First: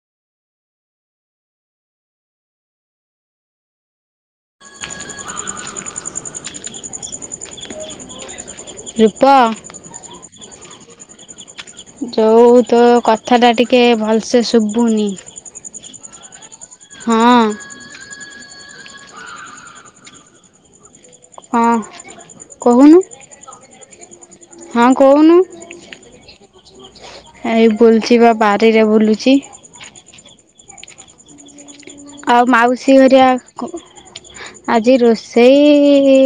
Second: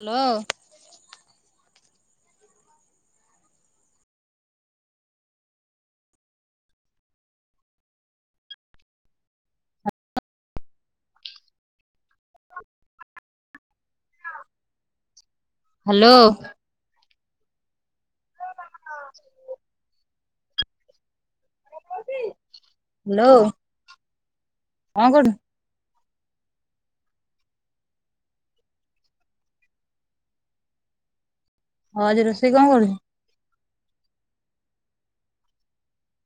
Hello [unintelligible] ରୂପ ଯଉ ତ କଥା କଥାଟା ଟିକଏ ଭଲସେ ଶୁଭୁନି ହ୍ୟାଲୋ ହଁ ହଁ ହଷ୍ଟେଲ ରେ। ହଁ କହୁନୁ। ହ୍ୟାଲୋ। ହଁ କଣ କରୁଛୁ? କହୁନୁ। ହେଇ ବୁଲଚି ବା ବାରିରେ ବୁଲୁଚି। ହଁ ଆଜି ଆଉ ରୋଷେଇ କଣ କରୁଛୁ? ମାଉସୀ ହରିଆ କଉ ଆଜି ରୋଷେଇ-ଇ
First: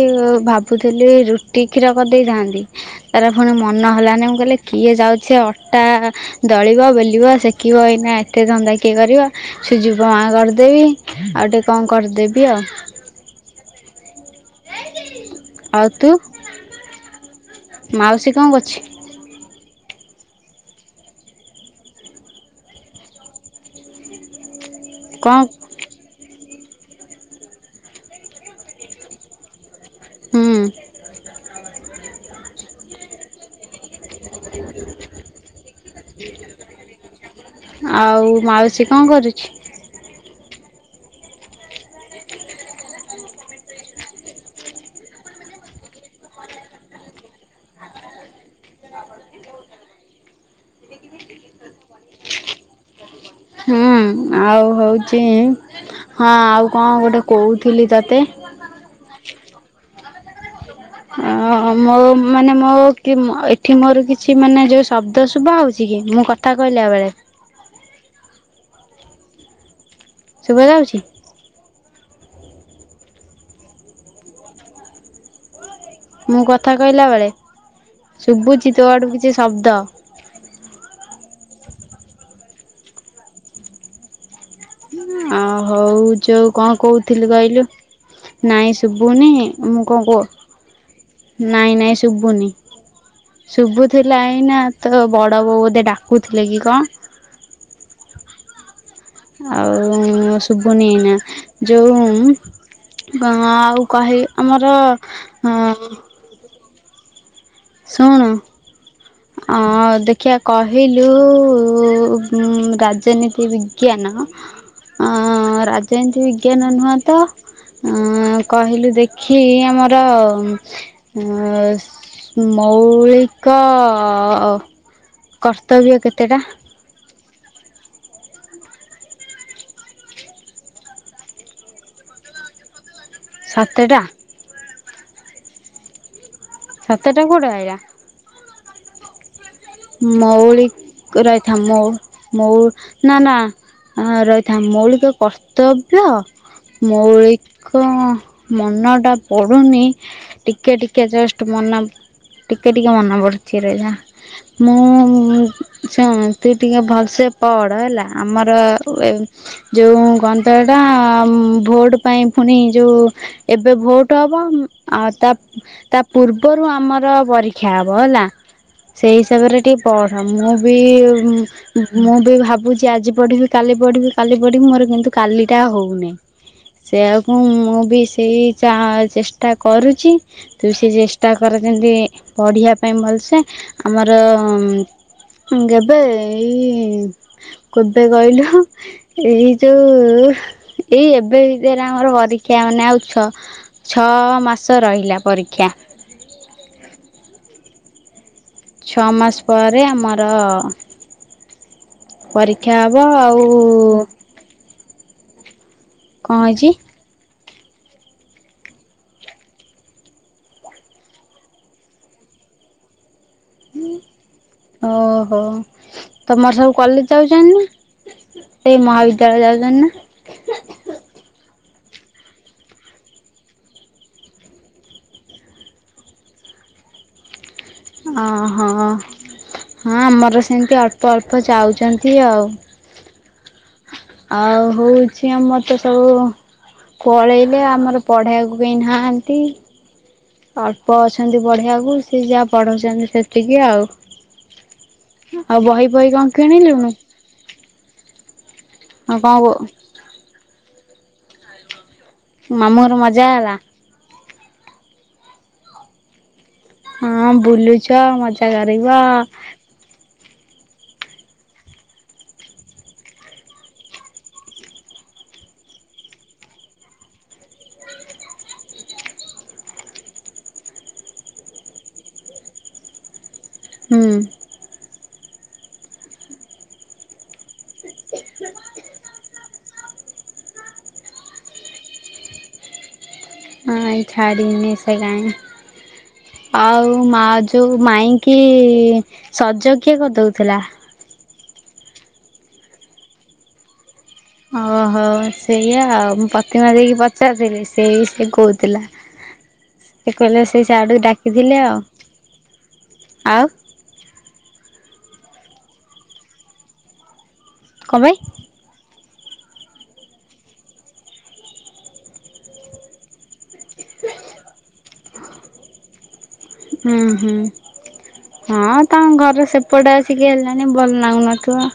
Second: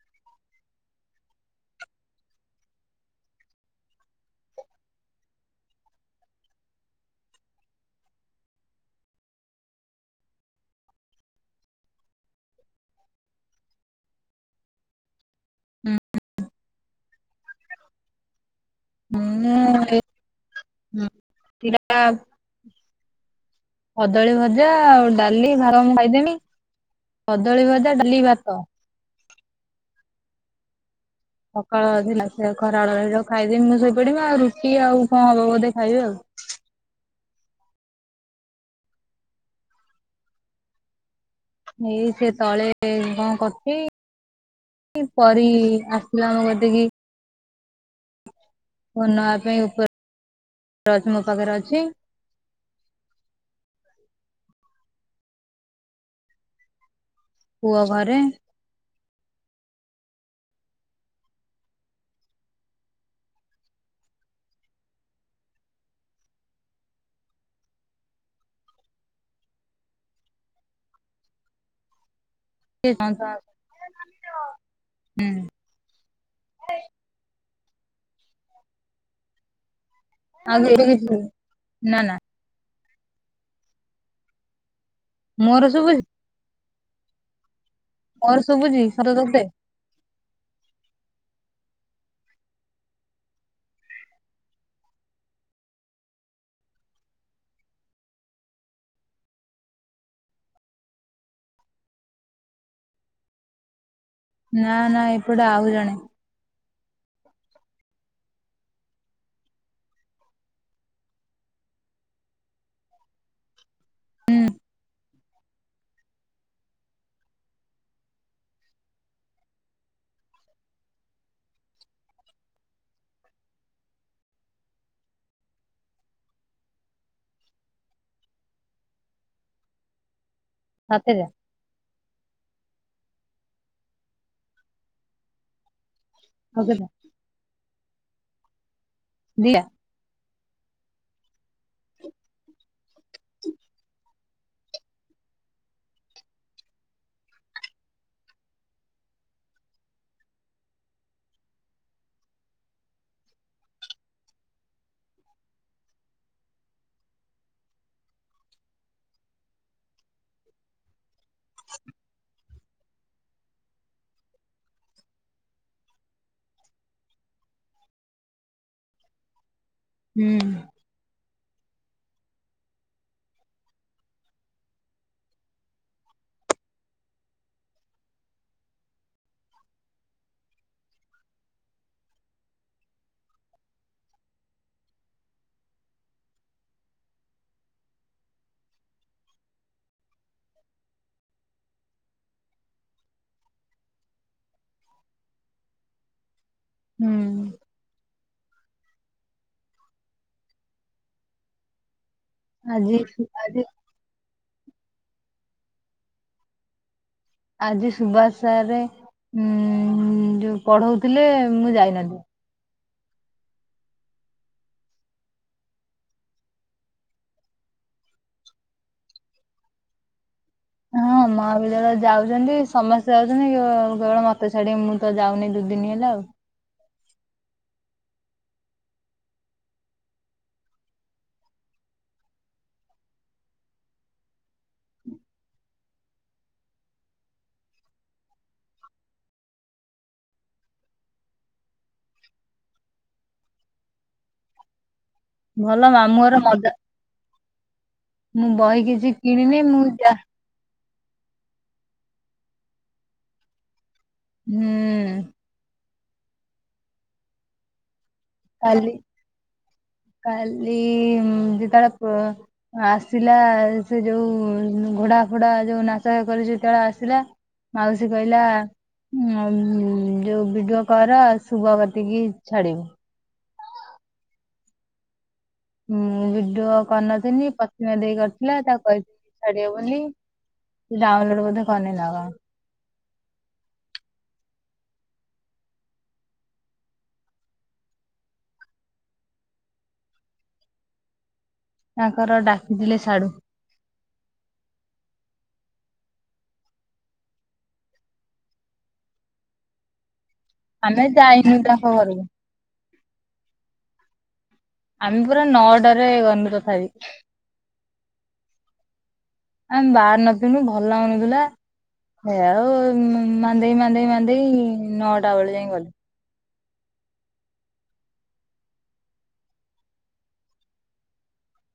ଭାବୁଥିଲି ରୁଟି କ୍ଷୀର କରିଦେଇଥାନ୍ତି। ତାରେ ଫୁଣି ମନ ହେଲାନି। ମୁଁ କହିଲେ କିଏ ଯାଉଛି ସେ ଅଟାଆ ଦଳିବ ବେଲିବ ସେକିବ ଏଇନା ଏତେ ଧନ୍ଦା କିଏ କରିବ। ସୁଜିବ ଆଁ କରି ଦେବି ଆଉ ଟିକେ କଣ କରିଦେବି ଆଉ। ଆଉ ତୁ ମାଉସୀ କଣ କରୁଛି? ମୁଁ ଏଇ ଉଁ ଟିଡା ଆଉ। କଦଳୀ ଭଜା ଆଉ କଣ ଡାଲି ଭାର ମୁଁ ଖାଇଦେମି। କଦଳୀ ଭଜା ଡାଲି ଭାତ। ହୁଁ। ସକାଳ ଥିଲା ସେଆକୁ ଖରା ବେଳଳର ଖାଇଦେବି। ମୁଁ ଶୋଇ ପଡିମି ଆଉ। ରୁଟି ଆଉ କଣ ହବ ବୋଧେ ଖାଇବି ଆଉ। ଆଉ ମାଉସୀ କଣ କରୁଛି? ଏଇ ସେ ତଳେ କଣ କରୁଛି। ଇ ପରି ଆସିଥିଲା ମୋ କତିକି। ଫୋନ ନବା ପାଇଁ ଉପର ରଅଛି ମୋ ପାଖରେ ଅଛି। ହୁଁ ଆଉ ହଉଚି ହଁ ଆଉ କଣ ଗୋଟେ ପୁଅ କହୁଥିଲି ଘରେ ତତେ? ଅ ମୋ ମାନେ ମୋ କି ଏଠି ମୋର କିଛି ମାନେ ଯୋଉ ଶବ୍ଦ ଶୁଭା ହଉଚି କି? ମୁଁ କ କଥା କହିଲା ବେଳେ। ଶୁଭା ଯାଉଛି? ଇ [unintelligible] ହୁଁ। ମୁଁ କଥା କହିଲା ବେଳେ ଶୁଭୁଚି ତୋ ଆଡୁ କିଛି ଶବ୍ଦ। ଆଉ [unintelligible] ନା ନା ଆଁ ମୋର ଶୁଭୁଛି ହଉ ଯୋଉ କଣ କହୁଥିଲି କହିଲୁ ମୋର ନାଇଁ ଶୁଭୁଛି ସତ ଶୁଭୁନି ତତେ ମୁଁ କଣ କ ନାଇଁ ନାଇଁ ଶୁଭୁନି। ଶୁଭୁଥିଲା ଏଇନା ତୋ ବଡ ବୋଉ ବୋଧେ ଡାକୁଥିଲେ କି କଣ। ଆଉ ଶୁଭୁନି ଏଇନା ଯୋଉଁ କଣ ଆଉ କହିବି ନା ଆମର ନା ଏପଟେ ହଁ ଆଉ ଜଣେ ଶୁଣୁ ଆ ଆଉ ଦେଖିଆ କହିଲୁ ଉଁ ରାଜନୀତି ବିଜ୍ଞାନ ଆଁ ରାଜନୀତି ବିଜ୍ଞାନ ନୁହଁ ତ ଉଁ କହିଲୁ ଦେଖି ଆମର ଉଁ ସ ମୌଳିକଅ କର୍ତ୍ତବ୍ୟ କେତେଟା? ସାତେ ଟା। ସାତେ ଟା? ଆଉ କେତେ? ସତେ ଟା କୋଉଠୁ ଆଇଲା? ଦିଅ। ମଉଳିକ ରହିଥା ମଉ ମଉ ନା ନା ଆଁ ରହି ଥା ମୌଳିକ କର୍ତ୍ତବ୍ୟ ମୌଳିକ ମନଟା ପଡୁନି। ଟିକେ ଟିକେ ଜଷ୍ଟ ମନ ଟିକେ ଟିକେ ମନ ପଡୁଚି ରହିଥା। ମୁଁ ଉଁ ଶୁଣ ତୁ ଟିକେ ଭଲସେ ପଢ ହେଲା। ଆମର ଏ ଯୋଉ କଣ ତ ହେଟା ଉଁ ଭୋଟ ପାଇଁ ପୁଣି ଯୋଉ ଏବେ ଭୋଟ ହବ ଉଁ ଆଉ ତାପ ତା ପୂର୍ବରୁ ଆମର ପରୀକ୍ଷା ହବ ହେଲା ସେଇ ତା ପରେ ଟିକେ ପଢ଼ ହୁଁ ମୁଁ ବି ମୁଁ ବି ଭାବୁଛି ଆଜି ପଢିବି କାଲି ପଢିବି କାଲି ପଢିବି ମୋର କିନ୍ତୁ କାଲିଟା ହଉନି। ସେଆକୁ ମୁଁ ବି ସେଇ ଚା ଚେଷ୍ଟା କରୁଚି। ତୁ ସେ ଚେଷ୍ଟା କର ଯେମିତି ପଢ଼ିବା ପାଇଁ ଭଲସେ ଆମର ଗେବେ ଏଇ କେବେ କହିଲୁ ଏଇ ଯୋଉ ଏଇ ଏବେ ଭିତରେ ଆମର ପରୀକ୍ଷା ମାନେ ଆଉ ଛ ଛଅ ମାସ ରହିଲା ପରୀକ୍ଷା। ହୁଁ। ଛଅ ମାସ ପରେ ଆମର ପରୀକ୍ଷା ଆଜି ହବ ଆଉ ଆଜି କଣ ହେଇଚି? ଆଜି ସୁବାସ ସାରେ ଉଁ ଯୋଉ ପଢଉଥିଲେ ମୁଁ ଯାଇନଥିଲି। ଓହୋ ତମର ସବୁ କଲେଜ ଯାଉଛନ୍ତି ନା? ସେଇ ମହାବିଦ୍ୟାଳୟ ଯାଉଛନ୍ତି ନା? ହଁ ମ୍। ମହାବିଦ୍ୟାଳୟ ଯାଉଛନ୍ତି ସମସ୍ତେ ଯାଉଛନ୍ତି କେବଳ କେବଳ ମତେ ଛାଡିକି ମୁଁ ତ ଯାଉନି ଦୁଇଦିନ ହେଲା ଆଉ। ଅ ହଁ ହଁ ଆମର ସେମିତି ଅଳ୍ପ ଅଳ୍ପ ଯାଉଛନ୍ତି ଆଉ। ଆଉ ହେଉଛି ଆମର ତ ସବୁ ପଳେଇଲେ ଆମର ପଢ଼େଇବାକୁ କେହି ନାହାନ୍ତି। ଅଳ୍ପ ଅଛନ୍ତି ପଢ଼େଇବାକୁ ସେ ଯାହା ପଢଉଛନ୍ତି ସେତିକି ଆଉ। ଆଉ ବହି ଭଲ ବହି କଣ ମାମୁଁହର ମଜା କିଣିଲୁଣୁ ମୁଁ ବହି କିଛି ଆଉ କଣ କିଣିନି ମୁଁ ଯ ମାମୁଁ ହରେ ମଜା ହେଲା ହୁଁ। ହୁଁ। ହଁ ବୁଲୁଛ ମଜା କରିବ। କାଲି କାଲି ଯେ ତାଳପ [unintelligible] ଆସିଲା ସେ ଯୋଉ ଘୋଡା ଫୋଡା ଯୋଉ ନାଚ କରି ସେତେବେଳେ ଆସିଲା। ମାଉସୀ କହିଲା। ଯୋଉ ଭଡିଓ କର ଶୁଭ ଗତିକି ଛାଡିବ। ହୁଁ। ମୁଁ ଭିଡୁଅ କରିନଥିଲି ପତିମା ଦେଇ କରିଥିଲା ତାକୁ କହିଥିଲି ଛାଡିବୁ ବୋଲି। ସେ ଡାଉନଲୋଡ ବୋେ କନେଇ ଲ କଣ [unintelligible] ନାଇ ଛାଡ଼ିନି ସେ କାଇଁ। ଆଉ ମା ଯୋଉ ମାଇଁ କି ସଜ କିଏ କରିଦଉଥିଲା। ତାଙ୍କର ଡାକିଥିଲେ ସାଢୁ। ଓହୋ ସେଇଆା ଆଉ ମୁଁ ପ୍ରତିମା ଦେଇକି ପଚାରିଥିଲି ସେ ସେଇ କହୁଥିଲା। [inaudible] ସେ କହିଲା ସେ ସେଢୁ ଆମେ ଯାଇନୁ ଡାକିଥିଲେ ଆଉ ତାଙ୍କ ଘରକୁ ଆଉ। ଆମେ ପୁରା ନଅଟାରେ ଗଲୁ ତଥାପି। କଣ ପାଇଁ। [inaudible] ଆମେ ବାହାର ନ ପିିନୁ ଭଲ ଆଣୁଥିଲା ସେ ଆଉ [unintelligible] ମାନ୍ଦେଇ ମାନ୍ଦେଇ ମାନ୍ଦେଇ ନଅଟା ବେଳେ ଯାଇ ଗଲୁ। ହ ହୁ। ହଁ ତମ ଘର ସେପଟେ ଆସିକି ହେଲଣି ଭଲ ଲାଗୁନଥିବ।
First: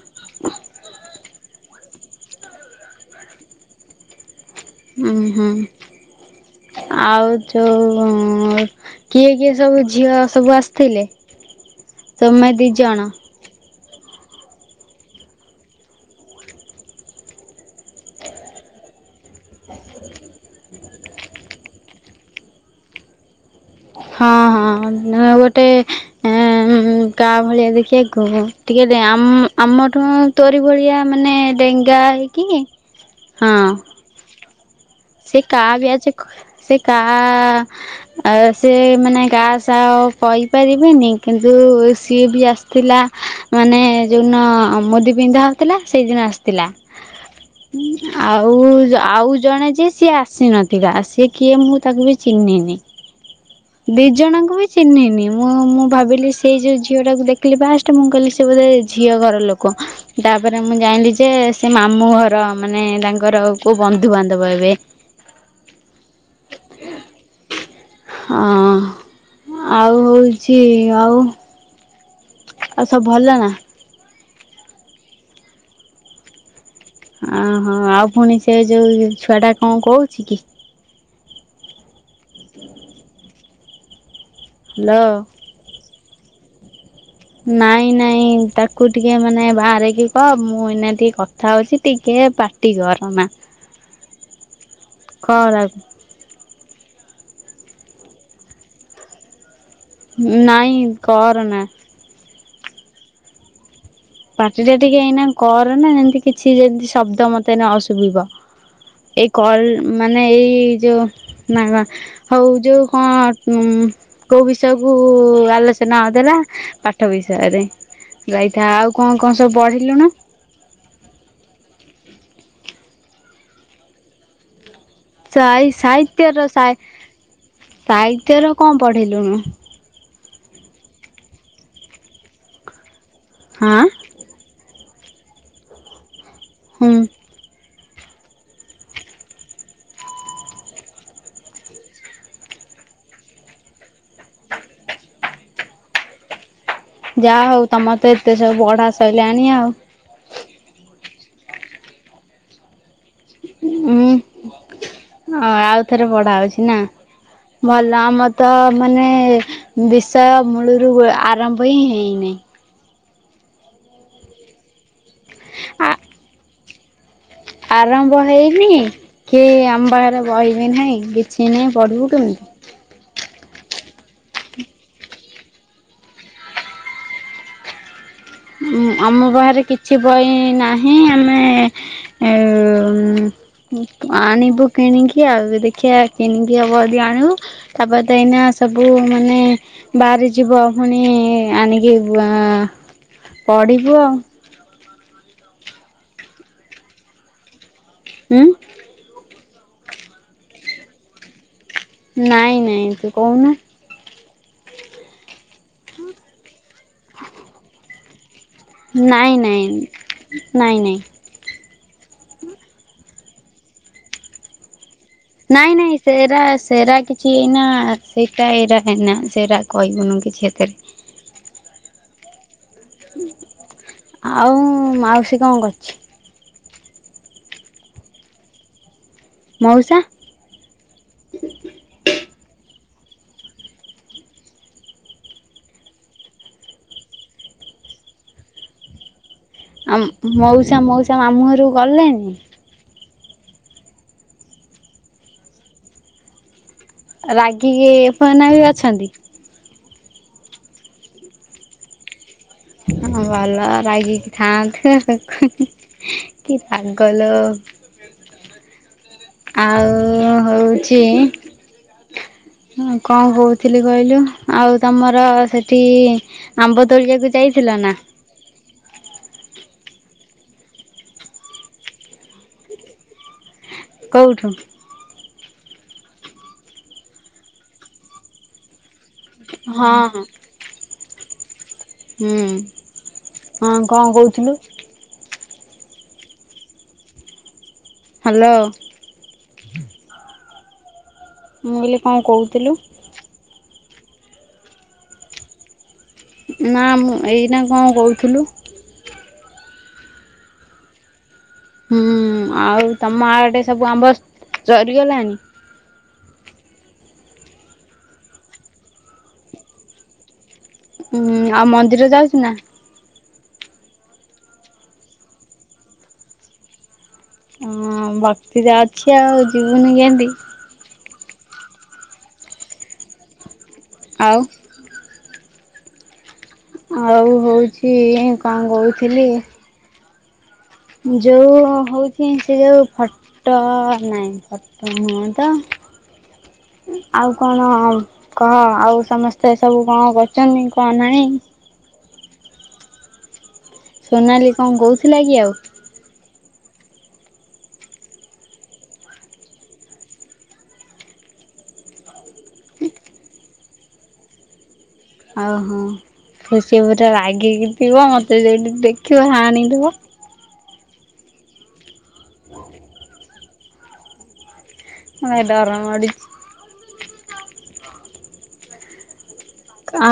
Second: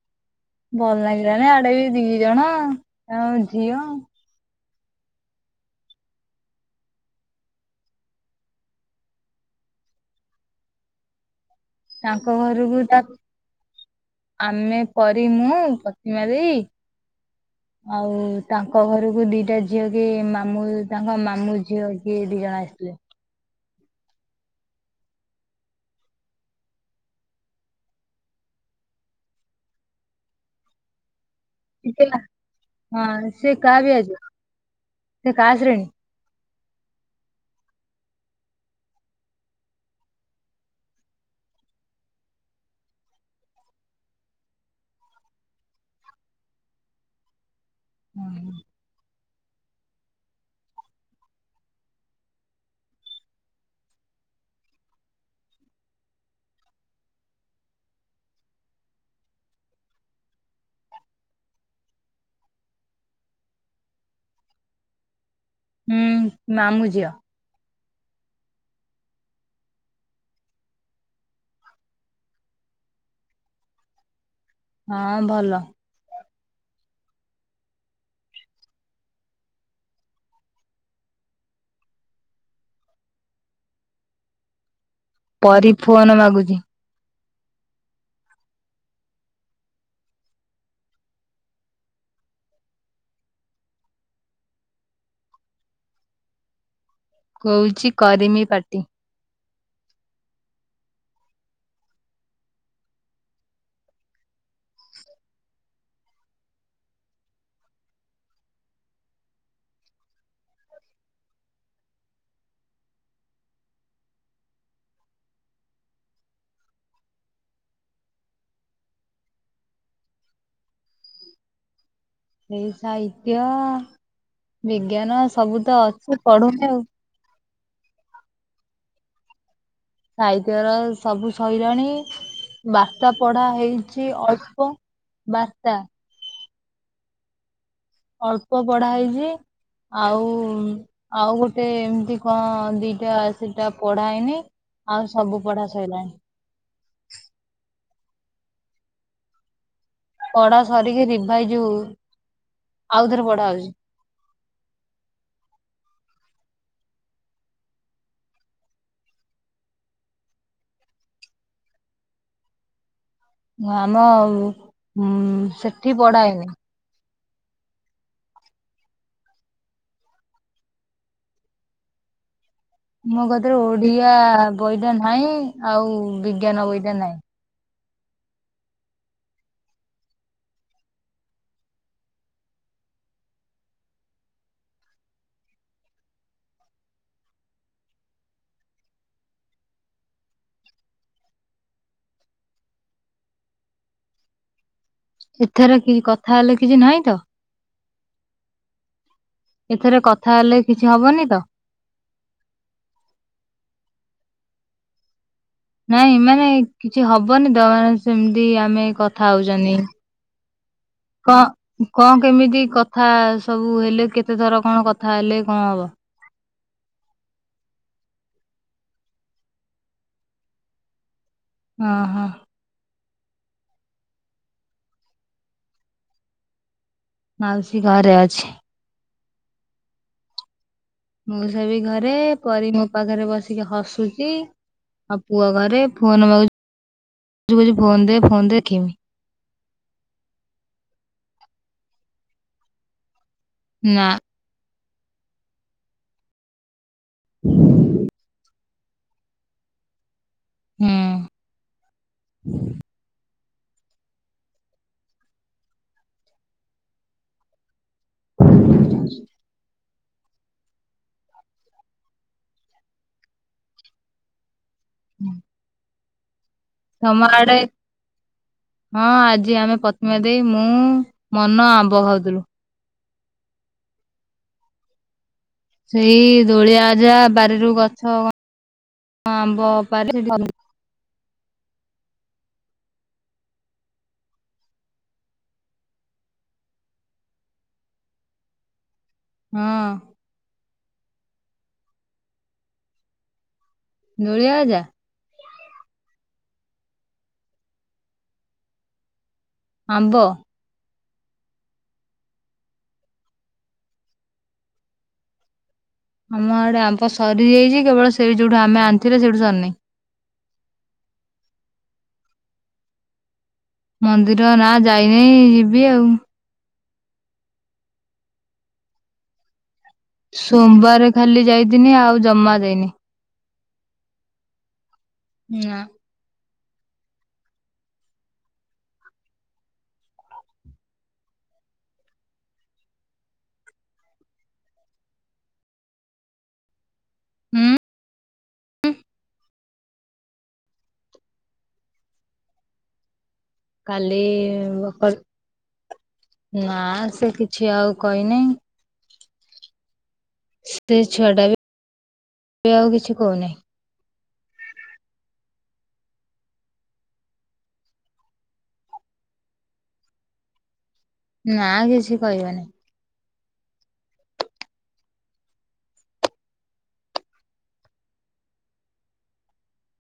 ଭଲ ଲାଗିଲାନି ଆଡେ ବି ଦି ଜଣ ଆଉ ଝିଅ। ହୁଁ ହୁଁ ଆଉ ଯୋଉ କିଏ କିଏ ସବୁ ଝିଅ ସବୁ ଆସିଥିଲେ ତାଙ୍କ ତମେ ଦି ଘରକୁ ତା ଜଣ। ଆମେ ପରି ମୁ ପ୍ରତିମା ଦେଇ। ଆଉ ତାଙ୍କ ଘରକୁ ଦିଟା ଝିଅ କିଏ ମାମୁଁ ତାଙ୍କ ମାମୁଁ ଝିଅ କିଏ ଦି ଜଣ ଆସିଥିଲେ। ହଁ ହଁ ଗୋଟେ ହେଁ କା ଭଳିଆ ଦେଖିବାକୁ ଟିକେ ଆମଠୁ ତୋରି ଭଳିଆ ମାନେ ଡେଙ୍ଗା ଟିକେ ହେଇକି ସେ ହଁ। କାହା ବ୍ୟାଚ୍ ସେ କାହା ବ୍ୟାଚ୍ ସେ କା ଆ ସେ ମାନେ ଗା ସା କହିପାରିବେନି କିନ୍ତୁ ସିଏ ବି ଆସିଥିଲା। ମାନେ ଯଉନ ମୁଦି ପିନ୍ଧା ହଉଥିଲା ସେଇଦିନ ଆସିଥିଲା। [inaudible] ଆଉ ଆଉ ଜଣେ ଯେ ସିଏ ଆସିନଥିଲା ସିଏ କିଏ ମୁଁ ତାକୁ ବି ଚିହ୍ନିନି। [inaudible] ଦି ଜଣଙ୍କୁ ବି ଚିହ୍ନିନି ମୁଁ ମୁଁ ଭାବିଲି ସେଇ ଯୋଉ ଝିଅଟ ଟାକୁ ଦେଖିଲି ଫଷ୍ଟ ମୁଁ କହଲିି ସେ ବୋଧେ ଝିଅ ଘର ଲୋକ। ତାପରେ ମୁଁ ଜାଣିଲି ଯେ ସେ ମାମୁଁ ଘର ମାନେ ତାଙ୍କର କୋଉ ବନ୍ଧୁବାନ୍ଧବ ହେବେ। ହୁଁ ମାମୁ ଝିଅ। ହଁ ଆଉ ହଉଛି ଆଉ ଆଉ ସବୁ ଭଲ ନା। ହଁ ଭଲ। ଆ ହଁ ଆଉ ପୁଣି ସେ ଯୋଉ ଛୁଆଟା କଣ କହୁଛି କି? ଲୋ ପରି ଫୋନ ମାଗୁଛି। ନାଇଁ ନାଇଁ ତାକୁ ଟିକେ ମାନେ ବାହାରିକି କହ ମୁଁ ଏଇନା ଟିକେ କଥା ହଉଛି ଟିକେ ପାଟି ଗରନା ଖରାପ। କହୁଛି କରିମି ପାଟି। ନାଇଁ କରନା। ପାଟି ଟା ଟିକେ ଏଇନା କରନା ଯେମିତି କିଛି ଯେମିତି ଶବ୍ଦ ମତେ ନ ଶୁଭିବ। ଏଇ କଲ୍ ମାନେ ଏଇ ଯଉ ନା ନା। ହଉ ଯଉ କଣ କୋଉ ବିଷୟ କୁ ଆଲୋଚନା ହୋଉଥିଲା? ପାଠ ବିଷୟରେ ରାଇଟ ଆଉ କଣ କଣ ସବୁ ପଢିଲୁନୁ? ସେଇ ସାହିତ୍ୟ ବିଜ୍ଞାନ ସାଇ ସବୁ ତ ଅଛି ସାହିତ୍ୟର ସାଇ ପଢୁନି ଆଉ। ସାହିତ୍ୟର କଣ ପଢ଼ିଲୁନୁ? ସାହିତ୍ୟର ସବୁ ସଇଲାଣି ବାର୍ତ୍ତା ପଢା ହାଁ ହେଇଛି ଅଳ୍ପ। ବାର୍ତ୍ତା। ହୁଁ। ଅଳ୍ପ ପଢା ହେଇଛି। ଆଉ ଆଉ ଗୋଟେ ଏମିତି କଣ ଦିଟା ସେଟା ପଢାହେଇନି। ଆଉ ସବୁ ପଢା ସଇଲାଣି। ଯାହା ହଉ ତମର ତ ଏତେ ସବୁ ପଢା ସହିଲାଣି ଆଉ। ପଢା ସରିକି ରିଭାଇ ହଉ ଉଁ ଆଉଥରେ ପଢା ହୋଉଛି ନା। ଭଲ ଆମର ତ ମାନେ ବିଷୟ ମୂଳରୁ ଆରମ୍ଭ ହିଁ ହେଇନାହିଁ। ଆମ ଉ ଆ ସେଠି ପଢା ହେଇନି। ଆରମ୍ଭ ହେଇନି। କି ଆମ ପାଖରେ ବହି ଫହି ନାହିଁ କିଛି ନାହିଁ ପଢ଼ିବୁ କେମିତି? ମୋ କତିରେ ଓଡିଆ ବହିଟା ନାହିଁ ଆଉ ବିଜ୍ଞାନ ବହିଟା ନାହିଁ। ଉ ଆମ ପାଖରେ କିଛି ବହି ନାହିଁ ଆମେ ଏ ଆଣିବୁ କିଣିକି ଆଉ ଦେଖିଆ କିଣିକି ହବ ଯଦି ଆଣିବୁ। ତାପରେ ଏଇନା ସବୁ ମାନେ ବାହାରି ଯିବ ପୁଣି ଆଣିକି ପଢିବୁ ଆଉ। ଏଥର କି କଥା ହେଲେ କିଛି ନାହିଁ ତ। ହୁଁ। ଏଥରେ କଥା ହେଲେ କିଛି ହବନି ତ। ନାଇଁ ନାଇଁ ତୁ କହୁନୁ? ନାଇଁ ମାନେ କିଛି ହବନି ତ ମାନେ ସେମତି ନାଇଁ ନାଇଁ ନାଇଁ ନାଇଁ। କଣ କଣ କେମିତି କଥା ସବୁ ହେଲେ କେତେଥର କଣ ହେଲେ କଣ ନାଇଁ ହବ? ନାଇଁ ସେରା ସେରା କିଛି ଏଇନା ସେଇଟା ଏଇରା ହେନା ସେରା କହିବୁନୁ କିଛି ଏଥିରେ। ହଁ ହଁ ଆଉ ମାଉସୀ କଣ କରୁଥିଲେ। ମାଉସୀ ଘରେ ଅଛି। ମଉସା ମଉସା ବି ଘରେ, ପରୀ ମୋ ପାଖରେ ବସିକି ହସୁଛି। ଆଉ ପୁଅ ଘରେ ଫୋନ ମାଗୁ, ଫୋନ ଦେ ଫୋନ ଦେ ଖେ ଆଉ ମଉସା ମଉସା ମାମୁଁ ଘରୁ ଗଲେଣିି। ନା ରାଗିକି ଏ ଫନା ବି ଅଛନ୍ତି। ହୁଁ ହଁ ଭଲ ରାଗିକି ଥାଆନ୍ତୁ। କି ପାଗ ଲୋ। ଆଉ ହଉଛି। ହଁ କଣ କହୁଥିଲି କହିଲୁ ଆଉ ତମର ସେଠି ଆମ୍ବ ତମ ତୋଳିବାକୁ ଆଡ଼େ ଯାଇଥିଲ ନା ହଁ ଆଜି ଆମେ ପ୍ରତ୍ମା ଦେଇ ମୁଁ ମନ ଆମ୍ବ ଖାଉଥିଲୁ। କୋଉଠୁ ସେଇ ଦୋଳିଆ ଆଜା ବାରିରୁ ଗଛ ଆମ୍ବ ହଁ ହଁ ପାରି ହୁଁ, ହଁ କଣ କହୁଥିଲୁ। ହେଲୋ ହଁ ମୁଁ କହିଲି କଣ କହୁଥିଲୁ। ନୂଳିଆଜା ନା ମୁଁ ଏଇଟା କଣ କହୁଥିଲୁ। ଆମ୍ବ ହୁଁ ଆଉ ତମ ଆଟେ ସବୁ ଆମ୍ବ ସରିଗଲାଣି। ଆମ ଆଡେ ଆମ୍ବ ସରିଯାଇଛି, କେବଳ ସେଇ ଯୋଉଠୁ ଆମେ ଆଣିଥିଲୁ ସେଇଠୁ ସରିନାହିଁ। ଉଁ ଆଉ ମନ୍ଦିର ଯାଉଛୁ ନା। ମନ୍ଦିର ନା ଯାଇ ନାହିଁ ଯିବି ଆଉ। ହଁ ଭକ୍ତିରେ ଅଛି ଆଉ ଯିବୁନି କେମତି। ସୋମବାର ଖାଲି ଯାଇଥିନି ଆଉ ଜମା ଦେଇନି। ଆଉ ନା ଆଉ ହଉଛି କଣ କହୁଥିଲି। ଯୋଉ ହଉଛି ସେ ଯୋଉ ଫଟୋ ନାଇଁ। ହଁ ତ [unintelligible] ଆଉ କଣ ହୁଁ। କହ? ଆଉ ସମସ୍ତେ ସବୁ କଣ କରଛନ୍ତି କଣ ନାହିଁ? କାଲି ସୋନାଲି କଣ ବକର କହୁଥିଲା କି ଆଉ? ନା ସେ କିଛି ଆଉ କହି ନାହିଁ। ସେ ଛୁଆ ଟା ବି ଆଉ କିଛି କହୁ ନାହିଁ। ଆଉ ହଁ ସିଏ ପୁରା ରାଗିକି ଥିବ ମୋତେ ଯେମିତି ଦେଖିବ ହାଣିଦେବ। ନା କିଛି କହିବନି। [unintelligible] ନାଇଁ ଡରମାଡିଚି। ଆ